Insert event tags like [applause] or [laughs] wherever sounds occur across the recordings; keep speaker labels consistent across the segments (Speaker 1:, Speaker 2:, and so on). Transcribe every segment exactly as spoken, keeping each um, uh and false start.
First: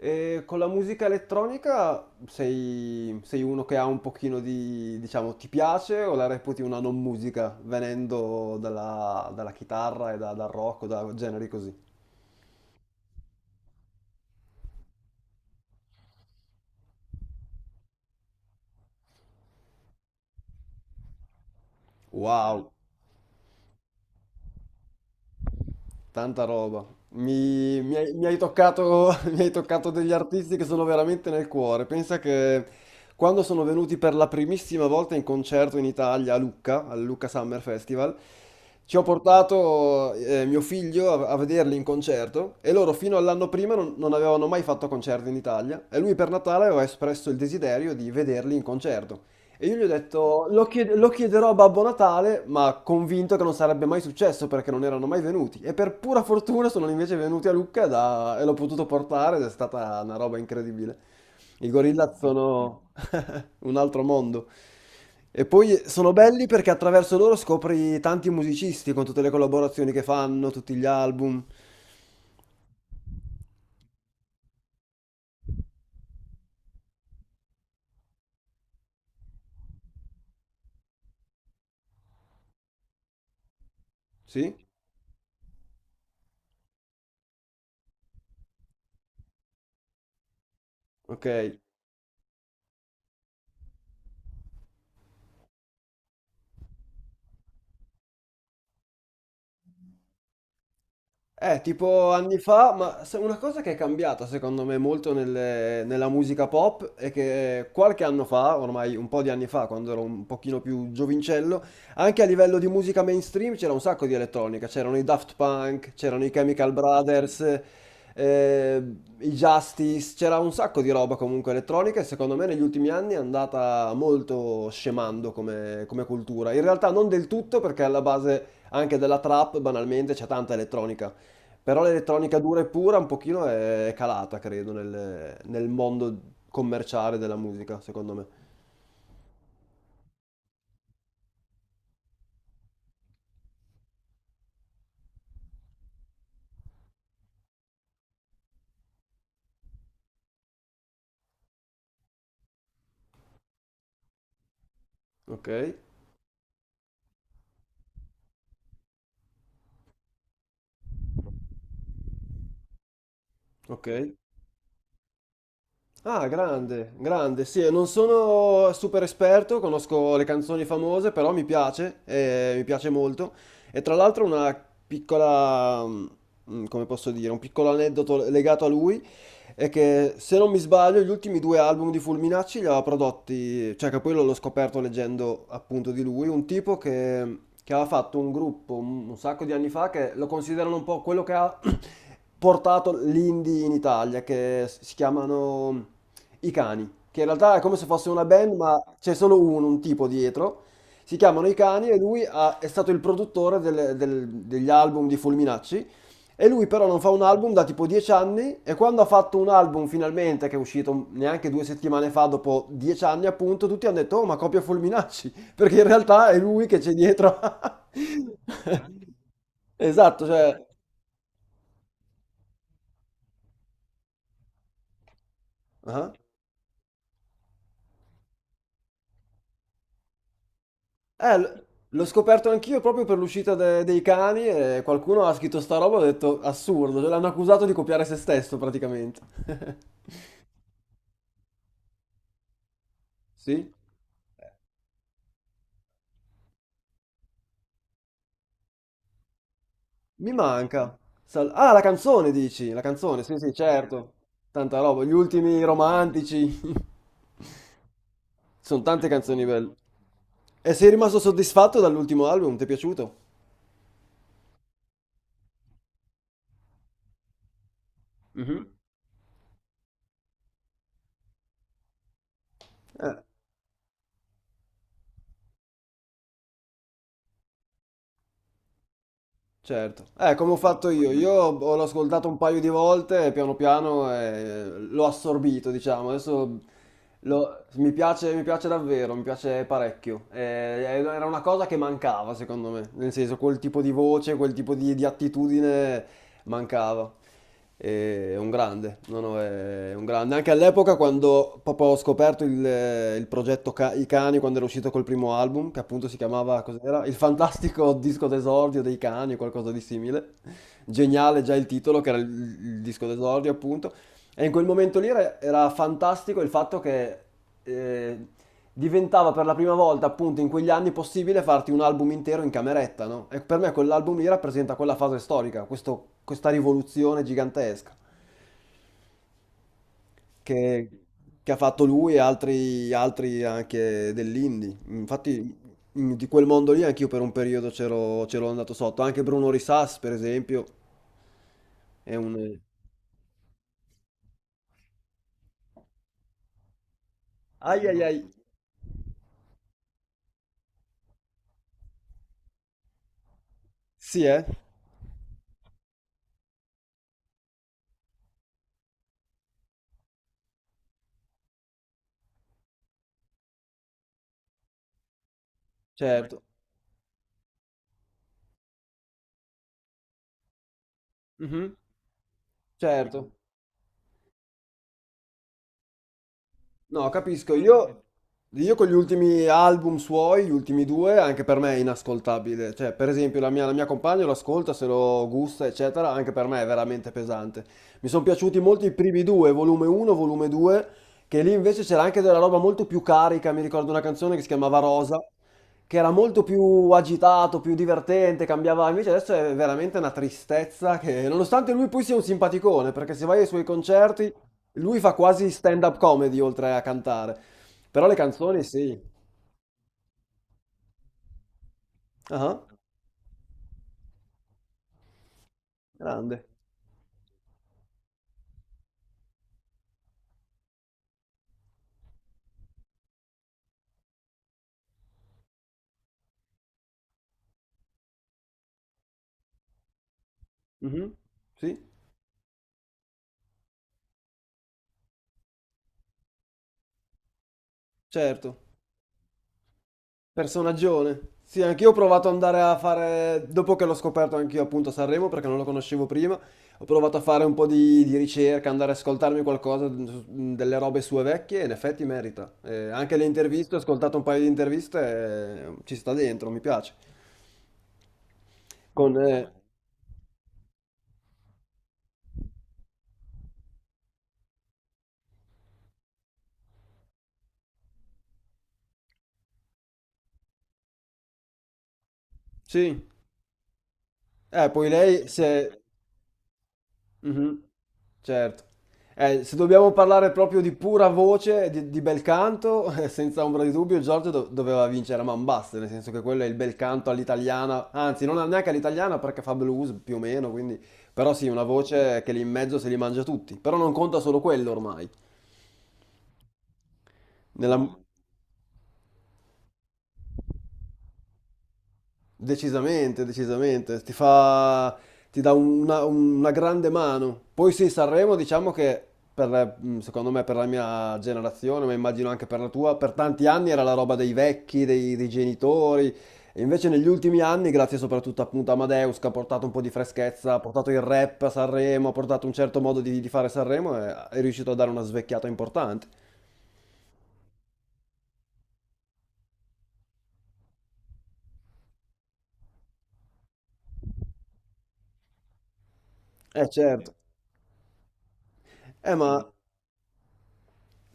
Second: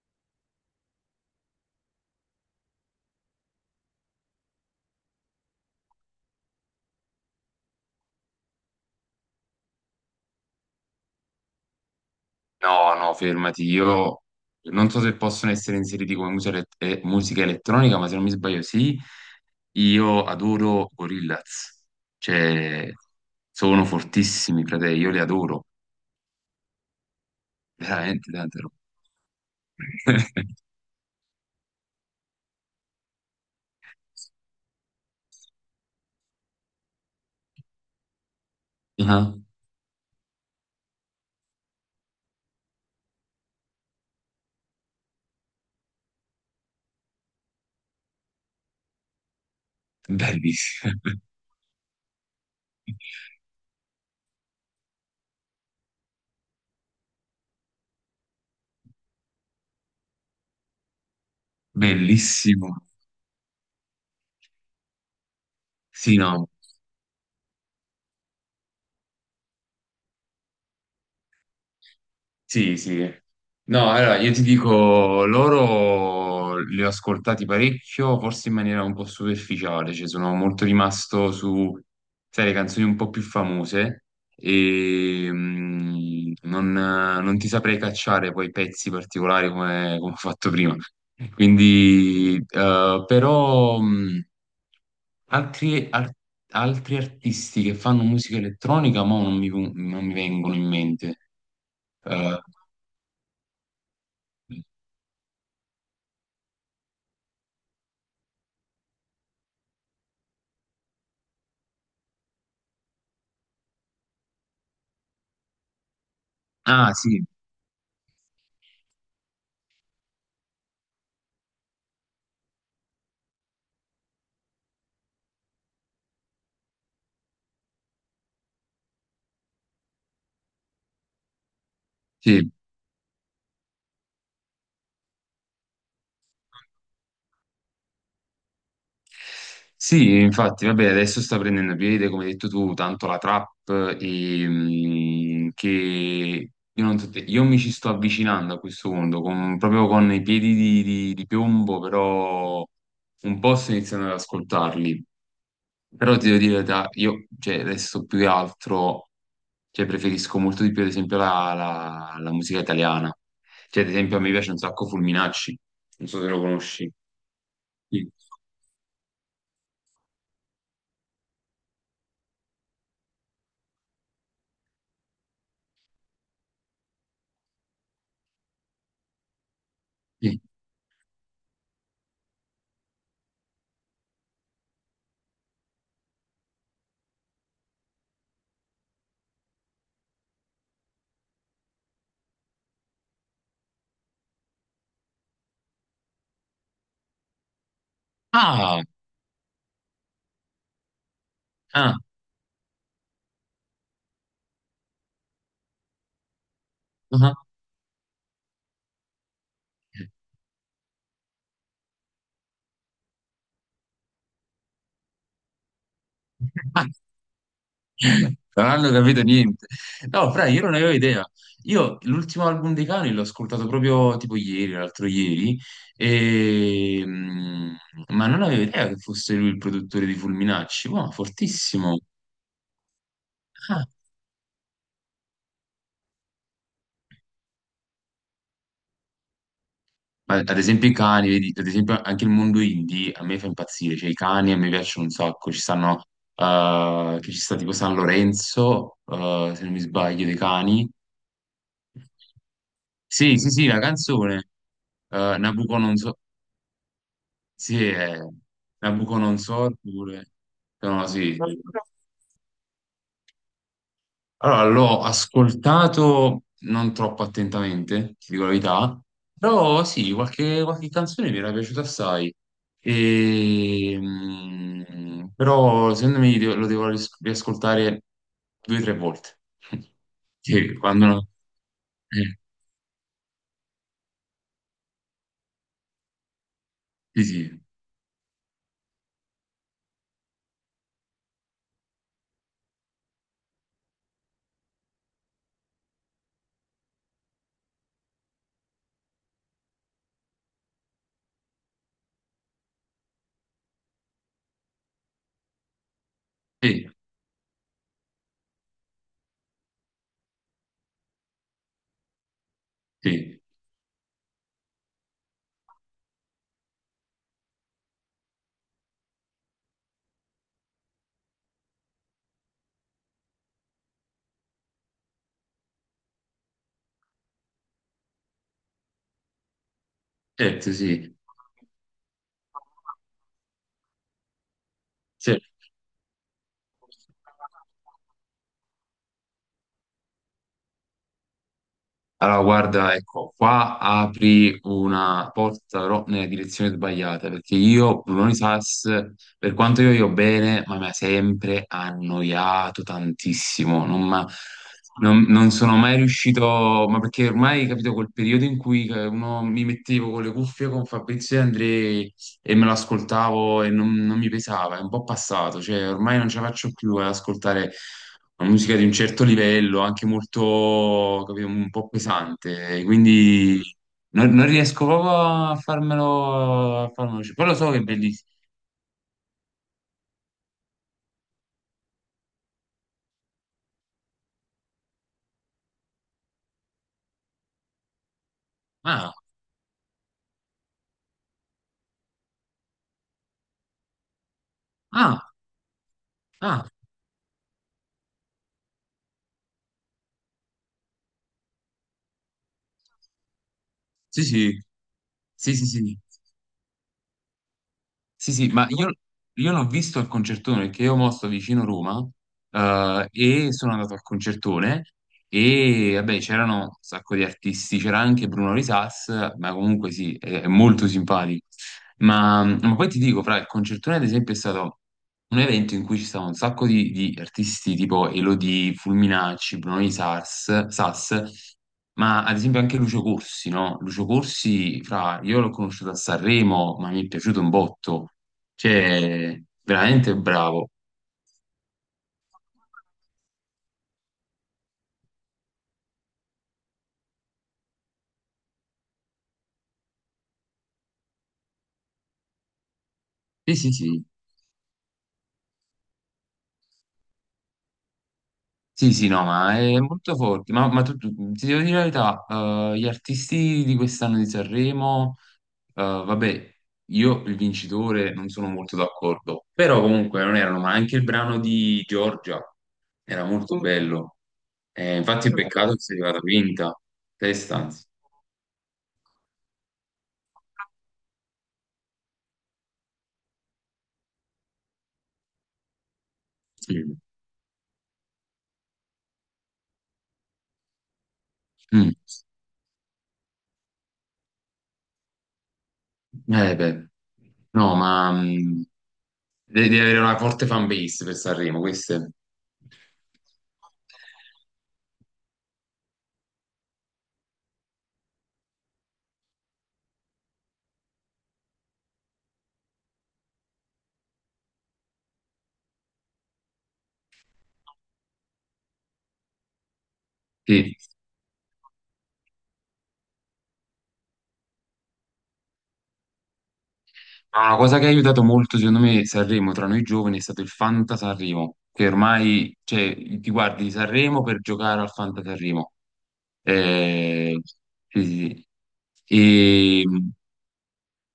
Speaker 1: E con la musica elettronica sei, sei uno che ha un pochino di, diciamo, ti piace o la reputi una non musica, venendo dalla, dalla chitarra e da- dal rock o da generi così?
Speaker 2: No, no, fermati. Io non so se possono essere inseriti come musica, elet- eh, musica elettronica, ma se non mi sbaglio, sì. Io adoro Gorillaz.
Speaker 1: Wow.
Speaker 2: Cioè, sono fortissimi, frate. Io li adoro.
Speaker 1: Tanta roba. Mi, mi hai, mi
Speaker 2: Veramente,
Speaker 1: hai
Speaker 2: tante robe.
Speaker 1: toccato, [laughs] mi hai toccato degli artisti che
Speaker 2: [laughs]
Speaker 1: sono veramente nel cuore. Pensa che quando sono venuti per la primissima volta in concerto in Italia a Lucca, al Lucca Summer Festival, ci ho
Speaker 2: Ah,
Speaker 1: portato eh, mio figlio a, a vederli in concerto e loro fino all'anno prima non, non avevano mai fatto concerti in Italia e lui per Natale aveva espresso il desiderio di vederli in concerto. E io gli ho detto, lo chied-
Speaker 2: bellissimo.
Speaker 1: lo chiederò a Babbo Natale, ma convinto
Speaker 2: [laughs]
Speaker 1: che non sarebbe mai successo perché non erano mai venuti. E per pura fortuna sono invece venuti a Lucca da- e l'ho potuto portare ed è stata una roba incredibile. I gorilla
Speaker 2: Bellissimo.
Speaker 1: sono [laughs] un altro mondo. E poi sono
Speaker 2: Sì,
Speaker 1: belli
Speaker 2: no.
Speaker 1: perché attraverso loro scopri tanti musicisti con tutte le collaborazioni che fanno, tutti gli album.
Speaker 2: Sì, sì. No, allora io ti dico, loro li ho ascoltati parecchio, forse in maniera un po' superficiale, cioè sono molto rimasto su, sai, le canzoni un po' più famose
Speaker 1: Sì?
Speaker 2: e mm, non, non ti saprei cacciare poi pezzi particolari come, come ho fatto prima.
Speaker 1: Ok.
Speaker 2: Quindi, eh, però, mm, altri, ar- altri artisti che fanno musica elettronica, ma non mi, non mi vengono in mente.
Speaker 1: Eh, tipo anni fa, ma se- una cosa che è cambiata
Speaker 2: Eh,
Speaker 1: secondo me molto nelle- nella musica pop è che qualche anno fa, ormai un po' di anni fa, quando ero un pochino più giovincello, anche a livello di musica mainstream c'era un sacco di elettronica, c'erano i Daft Punk, c'erano i Chemical
Speaker 2: Ah, sì,
Speaker 1: Brothers, eh, i Justice, c'era un sacco di roba comunque elettronica e secondo me negli ultimi anni è andata molto scemando come, come cultura. In realtà non del tutto perché alla base anche della trap banalmente c'è tanta elettronica. Però l'elettronica
Speaker 2: sì.
Speaker 1: dura e pura un pochino è calata, credo, nel, nel mondo commerciale della musica, secondo me.
Speaker 2: Sì, infatti, vabbè, adesso sta prendendo piede, come hai detto tu, tanto la trap e, mm, che io, non so te- io mi ci sto avvicinando a questo mondo, con- proprio con i piedi di, di- di piombo, però un po' sto iniziando ad ascoltarli.
Speaker 1: Ok,
Speaker 2: Però ti devo dire, la verità, io cioè, adesso più che altro cioè, preferisco molto di più, ad esempio, la, la- la musica italiana. Cioè,
Speaker 1: ok.
Speaker 2: ad esempio, a me piace un sacco Fulminacci, non so
Speaker 1: Ah,
Speaker 2: se lo conosci.
Speaker 1: grande, grande. Sì, non sono super esperto, conosco le canzoni famose, però mi piace, eh, mi piace molto. E tra l'altro una piccola, mm, come posso dire, un piccolo aneddoto legato a lui. È che se
Speaker 2: Sì.
Speaker 1: non mi sbaglio gli ultimi due album di Fulminacci li aveva prodotti, cioè che poi l'ho l'ho scoperto leggendo appunto di lui, un tipo che, che aveva fatto un gruppo un, un sacco di anni fa che lo considerano un po' quello che ha [clears throat] portato l'indie in Italia, che si chiamano I Cani, che in realtà è come se fosse una band
Speaker 2: Ah,
Speaker 1: ma
Speaker 2: ah,
Speaker 1: c'è solo uno, un tipo dietro. Si chiamano I Cani
Speaker 2: ah.
Speaker 1: e lui ha- è stato il produttore delle- del- degli album di Fulminacci e lui però non fa un album da tipo dieci anni e quando ha fatto un album finalmente, che è uscito neanche due settimane fa, dopo dieci anni appunto, tutti hanno detto, oh ma copia Fulminacci, [laughs] perché in realtà è lui che c'è
Speaker 2: [laughs]
Speaker 1: dietro. [laughs]
Speaker 2: Non hanno capito niente.
Speaker 1: Esatto,
Speaker 2: No, fra, io
Speaker 1: cioè...
Speaker 2: non avevo idea. Io l'ultimo album dei Cani l'ho ascoltato proprio tipo ieri, l'altro ieri,
Speaker 1: Ah.
Speaker 2: e... mm, ma non avevo idea che fosse lui il produttore di Fulminacci. Wow,
Speaker 1: Eh, l-
Speaker 2: fortissimo.
Speaker 1: l'ho scoperto anch'io proprio per l'uscita de-
Speaker 2: Ah.
Speaker 1: dei cani e qualcuno ha scritto sta roba e ho detto, assurdo, cioè, l'hanno accusato di copiare se stesso praticamente. [laughs]
Speaker 2: Ma ad esempio i cani, vedi, ad esempio anche il mondo indie a me fa
Speaker 1: Sì?
Speaker 2: impazzire, cioè i cani a me piacciono un sacco, ci stanno, eh, che ci sta tipo San Lorenzo, eh, se non mi sbaglio,
Speaker 1: Mi
Speaker 2: dei cani.
Speaker 1: manca. Sal- ah, la canzone dici? La canzone, sì,
Speaker 2: Sì, sì,
Speaker 1: sì,
Speaker 2: sì, la
Speaker 1: certo.
Speaker 2: canzone.
Speaker 1: Tanta roba. Gli
Speaker 2: Eh,
Speaker 1: ultimi
Speaker 2: Nabucodonosor,
Speaker 1: romantici.
Speaker 2: sì, è
Speaker 1: [laughs] Sono tante canzoni belle.
Speaker 2: Nabucodonosor pure.
Speaker 1: E sei
Speaker 2: No,
Speaker 1: rimasto
Speaker 2: sì.
Speaker 1: soddisfatto dall'ultimo album? Ti è piaciuto?
Speaker 2: Allora, l'ho ascoltato non troppo attentamente, ti dico la verità, però sì, qualche, qualche canzone mi era piaciuta assai.
Speaker 1: Eh.
Speaker 2: E, mm, però secondo me de- lo devo ris- riascoltare due o tre volte. [laughs]
Speaker 1: Certo, eh, come ho
Speaker 2: Sì,
Speaker 1: fatto
Speaker 2: quando...
Speaker 1: io,
Speaker 2: no,
Speaker 1: io ho- l'ho ascoltato un
Speaker 2: eh,
Speaker 1: paio di volte e piano piano eh, l'ho assorbito, diciamo, adesso
Speaker 2: sì, sì,
Speaker 1: lo- mi piace, mi piace davvero, mi piace parecchio. Eh, eh, era una cosa che mancava secondo me, nel senso quel tipo di voce, quel tipo di, di attitudine mancava. E è un grande, no, no, è un grande. Anche all'epoca quando proprio ho scoperto il, il progetto Ca- I Cani, quando era uscito col primo album, che appunto si chiamava,
Speaker 2: sì,
Speaker 1: cos'era? Il fantastico disco d'esordio dei cani o qualcosa di simile. Geniale già il titolo, che era il, il disco
Speaker 2: sì,
Speaker 1: d'esordio appunto. E in quel momento lì era, era fantastico il fatto che eh, diventava per la prima volta appunto in quegli anni possibile farti un album intero in cameretta, no? E per me quell'album lì rappresenta quella fase storica, questo- questa rivoluzione gigantesca
Speaker 2: certo,
Speaker 1: che,
Speaker 2: sì. Sì.
Speaker 1: che ha fatto lui e altri, altri anche dell'indie.
Speaker 2: Sì.
Speaker 1: Infatti mh, di quel mondo lì anch'io per un periodo c'ero c'ero andato sotto, anche Bruno Risas per esempio è
Speaker 2: Allora,
Speaker 1: un...
Speaker 2: guarda, ecco, qua apri una porta però nella direzione sbagliata, perché
Speaker 1: Ai ai
Speaker 2: io,
Speaker 1: ai,
Speaker 2: Brunoni Sas, per quanto io io bene, ma mi ha sempre annoiato tantissimo, non,
Speaker 1: sì
Speaker 2: m'ha-
Speaker 1: eh,
Speaker 2: non- non sono mai riuscito, ma perché ormai, capito, quel periodo in cui eh, uno mi mettevo con le cuffie con Fabrizio e Andrei e me lo ascoltavo e non, non mi pesava, è un po' passato, cioè ormai non ce
Speaker 1: certo,
Speaker 2: la faccio più ad ascoltare una musica di un certo livello, anche molto, capito, un
Speaker 1: mhm,
Speaker 2: po' pesante,
Speaker 1: certo.
Speaker 2: quindi non, non riesco proprio a farmelo, a
Speaker 1: No,
Speaker 2: farmelo, uscire. Poi
Speaker 1: capisco.
Speaker 2: lo so che è
Speaker 1: Io,
Speaker 2: bellissimo.
Speaker 1: io con gli ultimi album suoi, gli ultimi due, anche per me è inascoltabile. Cioè, per esempio, la mia, la mia compagna lo ascolta, se lo gusta, eccetera, anche per me è veramente pesante. Mi sono piaciuti molto i
Speaker 2: Ah,
Speaker 1: primi due, volume uno, volume due, che lì invece c'era anche della roba molto più carica. Mi ricordo una canzone che si chiamava Rosa,
Speaker 2: ah,
Speaker 1: che era molto
Speaker 2: ah,
Speaker 1: più agitato, più divertente, cambiava. Invece adesso è veramente una tristezza che, nonostante lui poi sia un simpaticone, perché se vai ai suoi
Speaker 2: sì,
Speaker 1: concerti...
Speaker 2: sì,
Speaker 1: Lui fa quasi
Speaker 2: sì, sì,
Speaker 1: stand-up
Speaker 2: sì.
Speaker 1: comedy oltre a cantare, però le
Speaker 2: Sì, sì,
Speaker 1: canzoni
Speaker 2: ma io,
Speaker 1: sì.
Speaker 2: io l'ho visto al concertone perché io mo sto vicino Roma,
Speaker 1: Ah,
Speaker 2: eh, e sono andato al concertone e vabbè
Speaker 1: grande.
Speaker 2: c'erano un sacco di artisti, c'era anche Bruno Risas, ma comunque sì, è, è molto simpatico. Ma, ma poi ti dico, fra il concertone ad esempio è stato un evento in cui ci stavano un sacco di, di artisti tipo Elodie, Fulminacci, Bruno di Sars,
Speaker 1: Mhm.
Speaker 2: Sas,
Speaker 1: Sì,
Speaker 2: ma ad esempio anche Lucio Corsi, no? Lucio Corsi, fra, io l'ho conosciuto a Sanremo, ma mi è piaciuto un botto,
Speaker 1: certo.
Speaker 2: cioè, veramente bravo.
Speaker 1: Personaggione. Sì, anch'io ho provato ad andare a fare, dopo che l'ho scoperto anch'io appunto a Sanremo, perché non lo conoscevo prima, ho provato a fare un po' di, di ricerca, andare ad ascoltarmi qualcosa, mh, delle robe sue vecchie, e in effetti merita. Eh, anche le
Speaker 2: Sì, sì,
Speaker 1: interviste, ho
Speaker 2: sì.
Speaker 1: ascoltato un paio di interviste, e ci sta dentro, mi piace.
Speaker 2: Sì, sì,
Speaker 1: Con...
Speaker 2: no,
Speaker 1: eh,
Speaker 2: ma è molto forte. Ma, ma tu, tu- ti devo dire la verità, eh, gli artisti di quest'anno di Sanremo, eh, vabbè, io il vincitore non sono molto d'accordo, però comunque non erano, ma anche il brano di Giorgia
Speaker 1: sì.
Speaker 2: era molto bello.
Speaker 1: Eh, poi
Speaker 2: Eh,
Speaker 1: lei
Speaker 2: infatti è Mm.
Speaker 1: si
Speaker 2: peccato che
Speaker 1: è...
Speaker 2: sia arrivata quinta, testa
Speaker 1: Mhm,
Speaker 2: anzi.
Speaker 1: certo. Eh, se dobbiamo parlare proprio di pura voce, di, di bel canto, [laughs] eh, senza ombra di dubbio, Giorgio do- doveva vincere a man basse, nel senso che quello è il bel
Speaker 2: Sì.
Speaker 1: canto all'italiana, anzi non neanche all'italiana perché fa blues più o meno, quindi... Però sì, una
Speaker 2: Mm.
Speaker 1: voce che lì in mezzo se li mangia tutti, però non conta solo quello ormai.
Speaker 2: Eh, beh. No,
Speaker 1: Nella, no.
Speaker 2: ma mm, devi devi avere una forte fan base per Sanremo, questo è.
Speaker 1: Decisamente, decisamente, ti fa, ti dà una, una grande mano. Poi sì, Sanremo diciamo che per, mh, secondo me per la mia generazione, ma immagino anche per la tua, per tanti anni era la roba dei vecchi, dei, dei genitori. E invece negli ultimi anni, grazie soprattutto appunto a Amadeus, che ha portato un po' di freschezza, ha
Speaker 2: Sì.
Speaker 1: portato il rap a Sanremo, ha portato un certo modo di, di fare Sanremo, e è riuscito a dare una svecchiata importante.
Speaker 2: Ma una cosa che ha aiutato molto, secondo me, Sanremo tra noi giovani è stato il Fanta Sanremo, che ormai, cioè, ti guardi Sanremo per giocare al Fanta Sanremo.
Speaker 1: Eh certo.
Speaker 2: Eh, sì, sì.
Speaker 1: Eh ma...
Speaker 2: Sì.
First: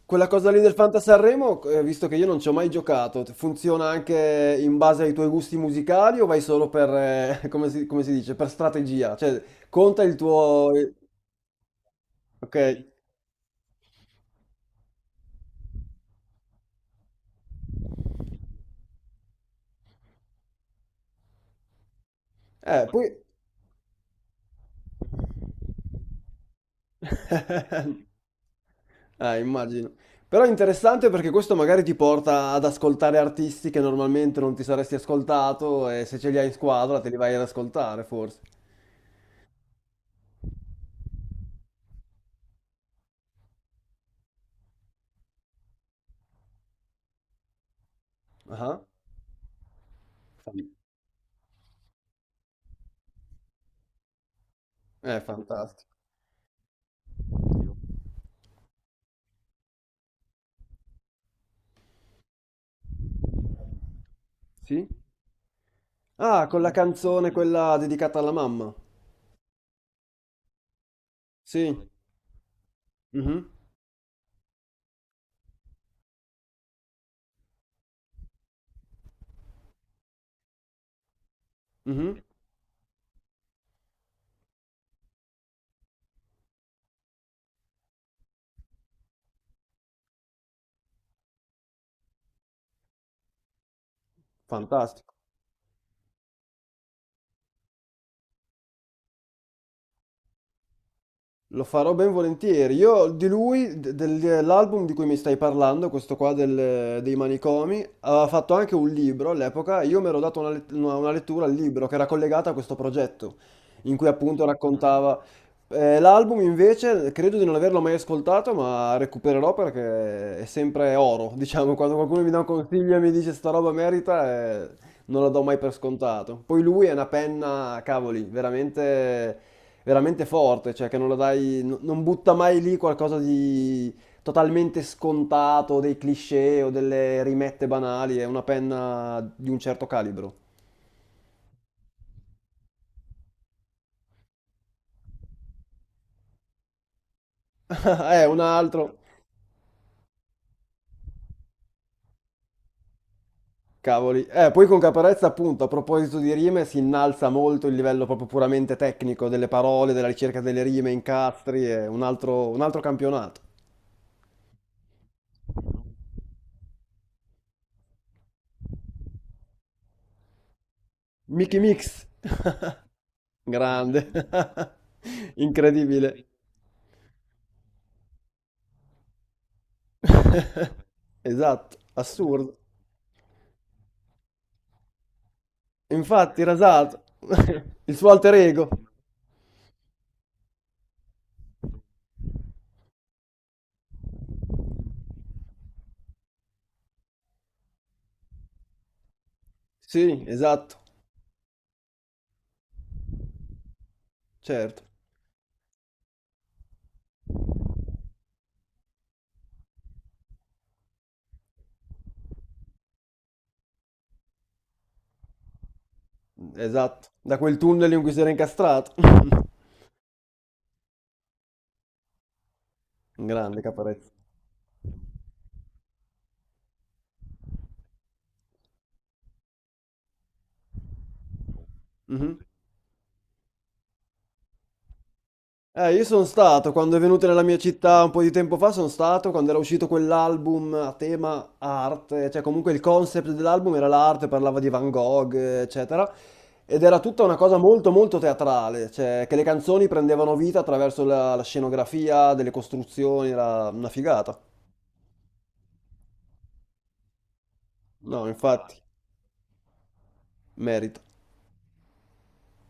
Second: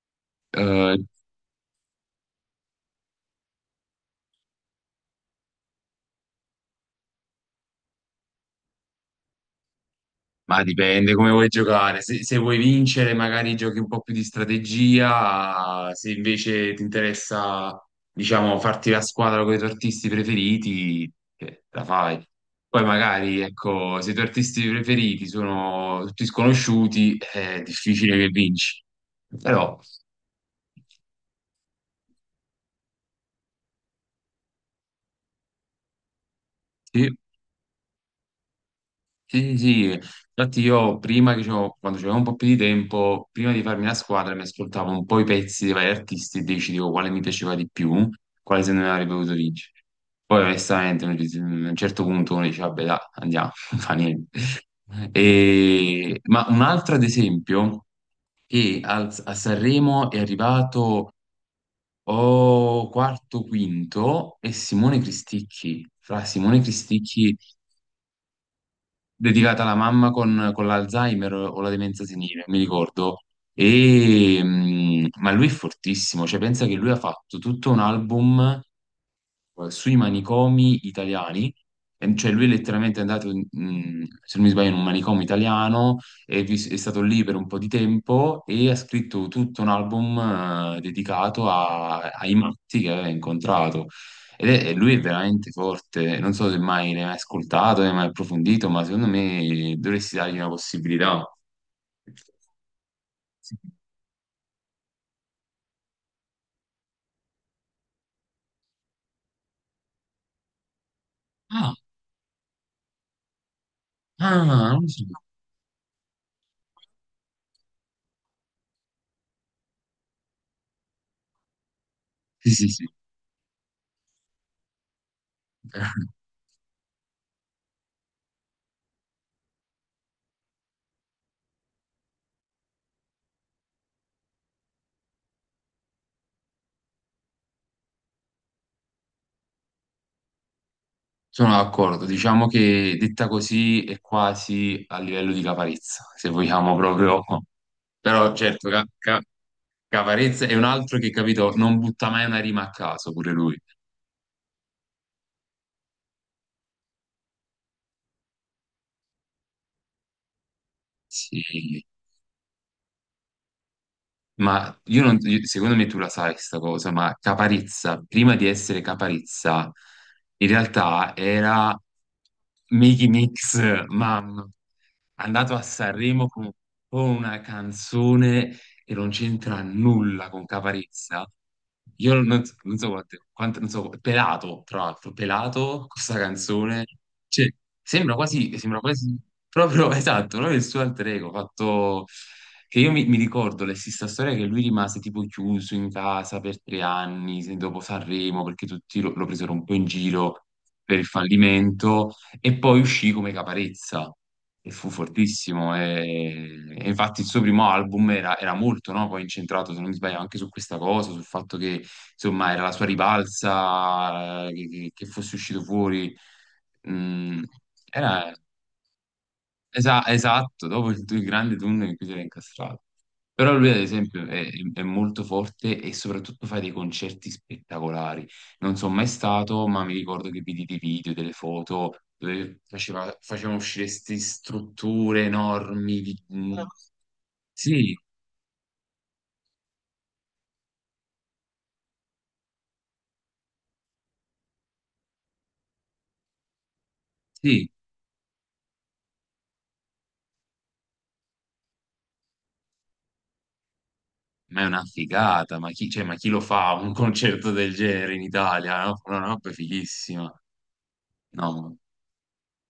Speaker 1: Quella cosa lì
Speaker 2: E,
Speaker 1: del
Speaker 2: eh,
Speaker 1: Fanta Sanremo, eh, visto che io non ci ho mai giocato, funziona anche in base ai tuoi gusti musicali o vai solo per, eh, [laughs] come si, come si dice, per strategia? Cioè, conta il
Speaker 2: Ma
Speaker 1: tuo... il-
Speaker 2: dipende come vuoi giocare. Se, se
Speaker 1: Ok.
Speaker 2: vuoi
Speaker 1: Eh,
Speaker 2: vincere, magari giochi un po' più di strategia. Se invece ti interessa, diciamo, farti la squadra con i tuoi artisti preferiti, eh, la fai. Poi
Speaker 1: poi...
Speaker 2: magari, ecco, se i tuoi artisti preferiti sono tutti sconosciuti, è
Speaker 1: [laughs]
Speaker 2: difficile che vinci.
Speaker 1: Eh,
Speaker 2: Però,
Speaker 1: immagino. Però è interessante perché questo magari ti porta ad ascoltare artisti che normalmente non ti saresti ascoltato e se ce li hai in squadra te
Speaker 2: sì.
Speaker 1: li vai ad ascoltare, forse.
Speaker 2: Sì, sì, sì. Infatti io prima che c'ho- quando c'avevo un po' più di tempo, prima di farmi la squadra mi ascoltavo un po' i pezzi dei vari artisti e decidevo quale mi piaceva di più, quale se
Speaker 1: Ah,
Speaker 2: ne avrebbe potuto vincere. Poi
Speaker 1: fan-
Speaker 2: onestamente a un certo punto uno dice, vabbè, dai, andiamo, [laughs] non fa niente.
Speaker 1: eh, fantastico.
Speaker 2: E- Ma un altro ad esempio, che al- a Sanremo è arrivato o quarto, quinto, è
Speaker 1: Sì?
Speaker 2: Simone Cristicchi. Fra
Speaker 1: Ah, con
Speaker 2: Simone
Speaker 1: la canzone
Speaker 2: Cristicchi
Speaker 1: quella dedicata alla mamma.
Speaker 2: dedicata alla mamma con, con l'Alzheimer o la
Speaker 1: Sì.
Speaker 2: demenza senile, mi ricordo.
Speaker 1: Mhm,
Speaker 2: E, mh, ma lui è fortissimo, cioè pensa che lui ha fatto tutto un album eh, sui manicomi italiani, e
Speaker 1: mhm.
Speaker 2: cioè lui è letteralmente andato, in- mh, se non mi sbaglio, in un manicomio italiano, è, vis- è stato lì per un po' di tempo e ha scritto tutto un album eh, dedicato a- ai matti che aveva incontrato. Ed è, e lui è
Speaker 1: Fantastico.
Speaker 2: veramente forte, non so se mai ne hai mai ascoltato, ne hai mai approfondito, ma secondo me dovresti dargli una possibilità.
Speaker 1: Lo farò ben volentieri. Io di lui, de- del- dell'album di cui mi stai parlando, questo qua del- dei manicomi, aveva fatto anche un libro all'epoca. Io mi ero dato una, let- una- una lettura al
Speaker 2: Ah,
Speaker 1: libro che era collegata a questo progetto, in cui appunto
Speaker 2: ah, non lo so.
Speaker 1: raccontava. Eh, l'album invece credo di non averlo mai ascoltato, ma recupererò perché è sempre oro. Diciamo, quando qualcuno mi dà un
Speaker 2: Sì, sì, sì.
Speaker 1: consiglio e mi dice sta roba merita, eh, non la do mai per scontato. Poi lui è una penna, cavoli, veramente, veramente forte, cioè che non la dai, n- non butta mai lì qualcosa di totalmente scontato, dei cliché o delle rimette banali, è una penna di un certo calibro.
Speaker 2: Sono d'accordo, diciamo che detta così è quasi a livello di Caparezza, se vogliamo proprio.
Speaker 1: [laughs] Eh,
Speaker 2: Però
Speaker 1: un
Speaker 2: certo, Ca-
Speaker 1: altro.
Speaker 2: Ca- Caparezza è un altro che, capito, non butta mai una rima a caso, pure lui.
Speaker 1: Cavoli. Eh, poi con Caparezza, appunto, a proposito di rime, si innalza molto il livello proprio puramente tecnico delle parole, della ricerca delle rime, incastri,
Speaker 2: Sì,
Speaker 1: è un altro, un altro campionato.
Speaker 2: ma io non, io- secondo me tu la sai sta cosa, ma Caparezza, prima di essere Caparezza, in realtà
Speaker 1: Mickey
Speaker 2: era
Speaker 1: Mix. [laughs]
Speaker 2: Miki Mix,
Speaker 1: Grande,
Speaker 2: mamma.
Speaker 1: [laughs]
Speaker 2: Andato a
Speaker 1: incredibile.
Speaker 2: Sanremo con, con, una canzone che non c'entra nulla con
Speaker 1: [laughs]
Speaker 2: Caparezza.
Speaker 1: Esatto,
Speaker 2: Io non, so
Speaker 1: assurdo.
Speaker 2: non so quante- quante- non so, Pelato, tra l'altro, Pelato, questa
Speaker 1: Infatti,
Speaker 2: canzone,
Speaker 1: rasato.
Speaker 2: cioè,
Speaker 1: [laughs] Il suo
Speaker 2: sembra
Speaker 1: alter
Speaker 2: quasi,
Speaker 1: ego.
Speaker 2: sembra quasi, proprio [laughs] esatto, proprio il suo alter ego, fatto che io mi, mi ricordo la stessa storia che lui rimase tipo chiuso in casa per tre anni se- dopo Sanremo, perché tutti lo, lo presero un po' in
Speaker 1: Sì,
Speaker 2: giro
Speaker 1: esatto,
Speaker 2: per il fallimento e poi uscì come Caparezza e
Speaker 1: certo,
Speaker 2: fu fortissimo. E, e infatti il suo primo album era, era molto, no, poi incentrato, se non mi sbaglio, anche su questa cosa, sul fatto che insomma era la sua ribalza, eh, che, che- che fosse uscito fuori.
Speaker 1: esatto. Da
Speaker 2: Mm,
Speaker 1: quel tunnel in cui si era
Speaker 2: era
Speaker 1: incastrato. [laughs]
Speaker 2: Esa- esatto, dopo il, il grande tunnel in cui si era incastrato. Però
Speaker 1: Grande
Speaker 2: lui, ad
Speaker 1: Caparezza.
Speaker 2: esempio, è, è molto forte e soprattutto fa dei concerti spettacolari. Non sono mai stato, ma mi ricordo che vidi dei video, delle foto
Speaker 1: Mhm.
Speaker 2: dove faceva, facevano uscire queste strutture
Speaker 1: Eh,
Speaker 2: enormi.
Speaker 1: io
Speaker 2: di-
Speaker 1: sono
Speaker 2: mm, No.
Speaker 1: stato, quando è venuto nella mia
Speaker 2: Sì,
Speaker 1: città un po' di tempo fa, sono stato, quando era uscito quell'album a tema arte, cioè comunque il concept dell'album era l'arte, parlava di Van Gogh, eccetera, ed era tutta una cosa
Speaker 2: sì,
Speaker 1: molto molto teatrale, cioè che le canzoni prendevano vita attraverso la, la scenografia, delle costruzioni, era una figata.
Speaker 2: ma è una figata. Ma chi, cioè, ma chi lo fa un concerto del genere in
Speaker 1: No, infatti,
Speaker 2: Italia? No? Una roba fighissima.
Speaker 1: merita.
Speaker 2: No.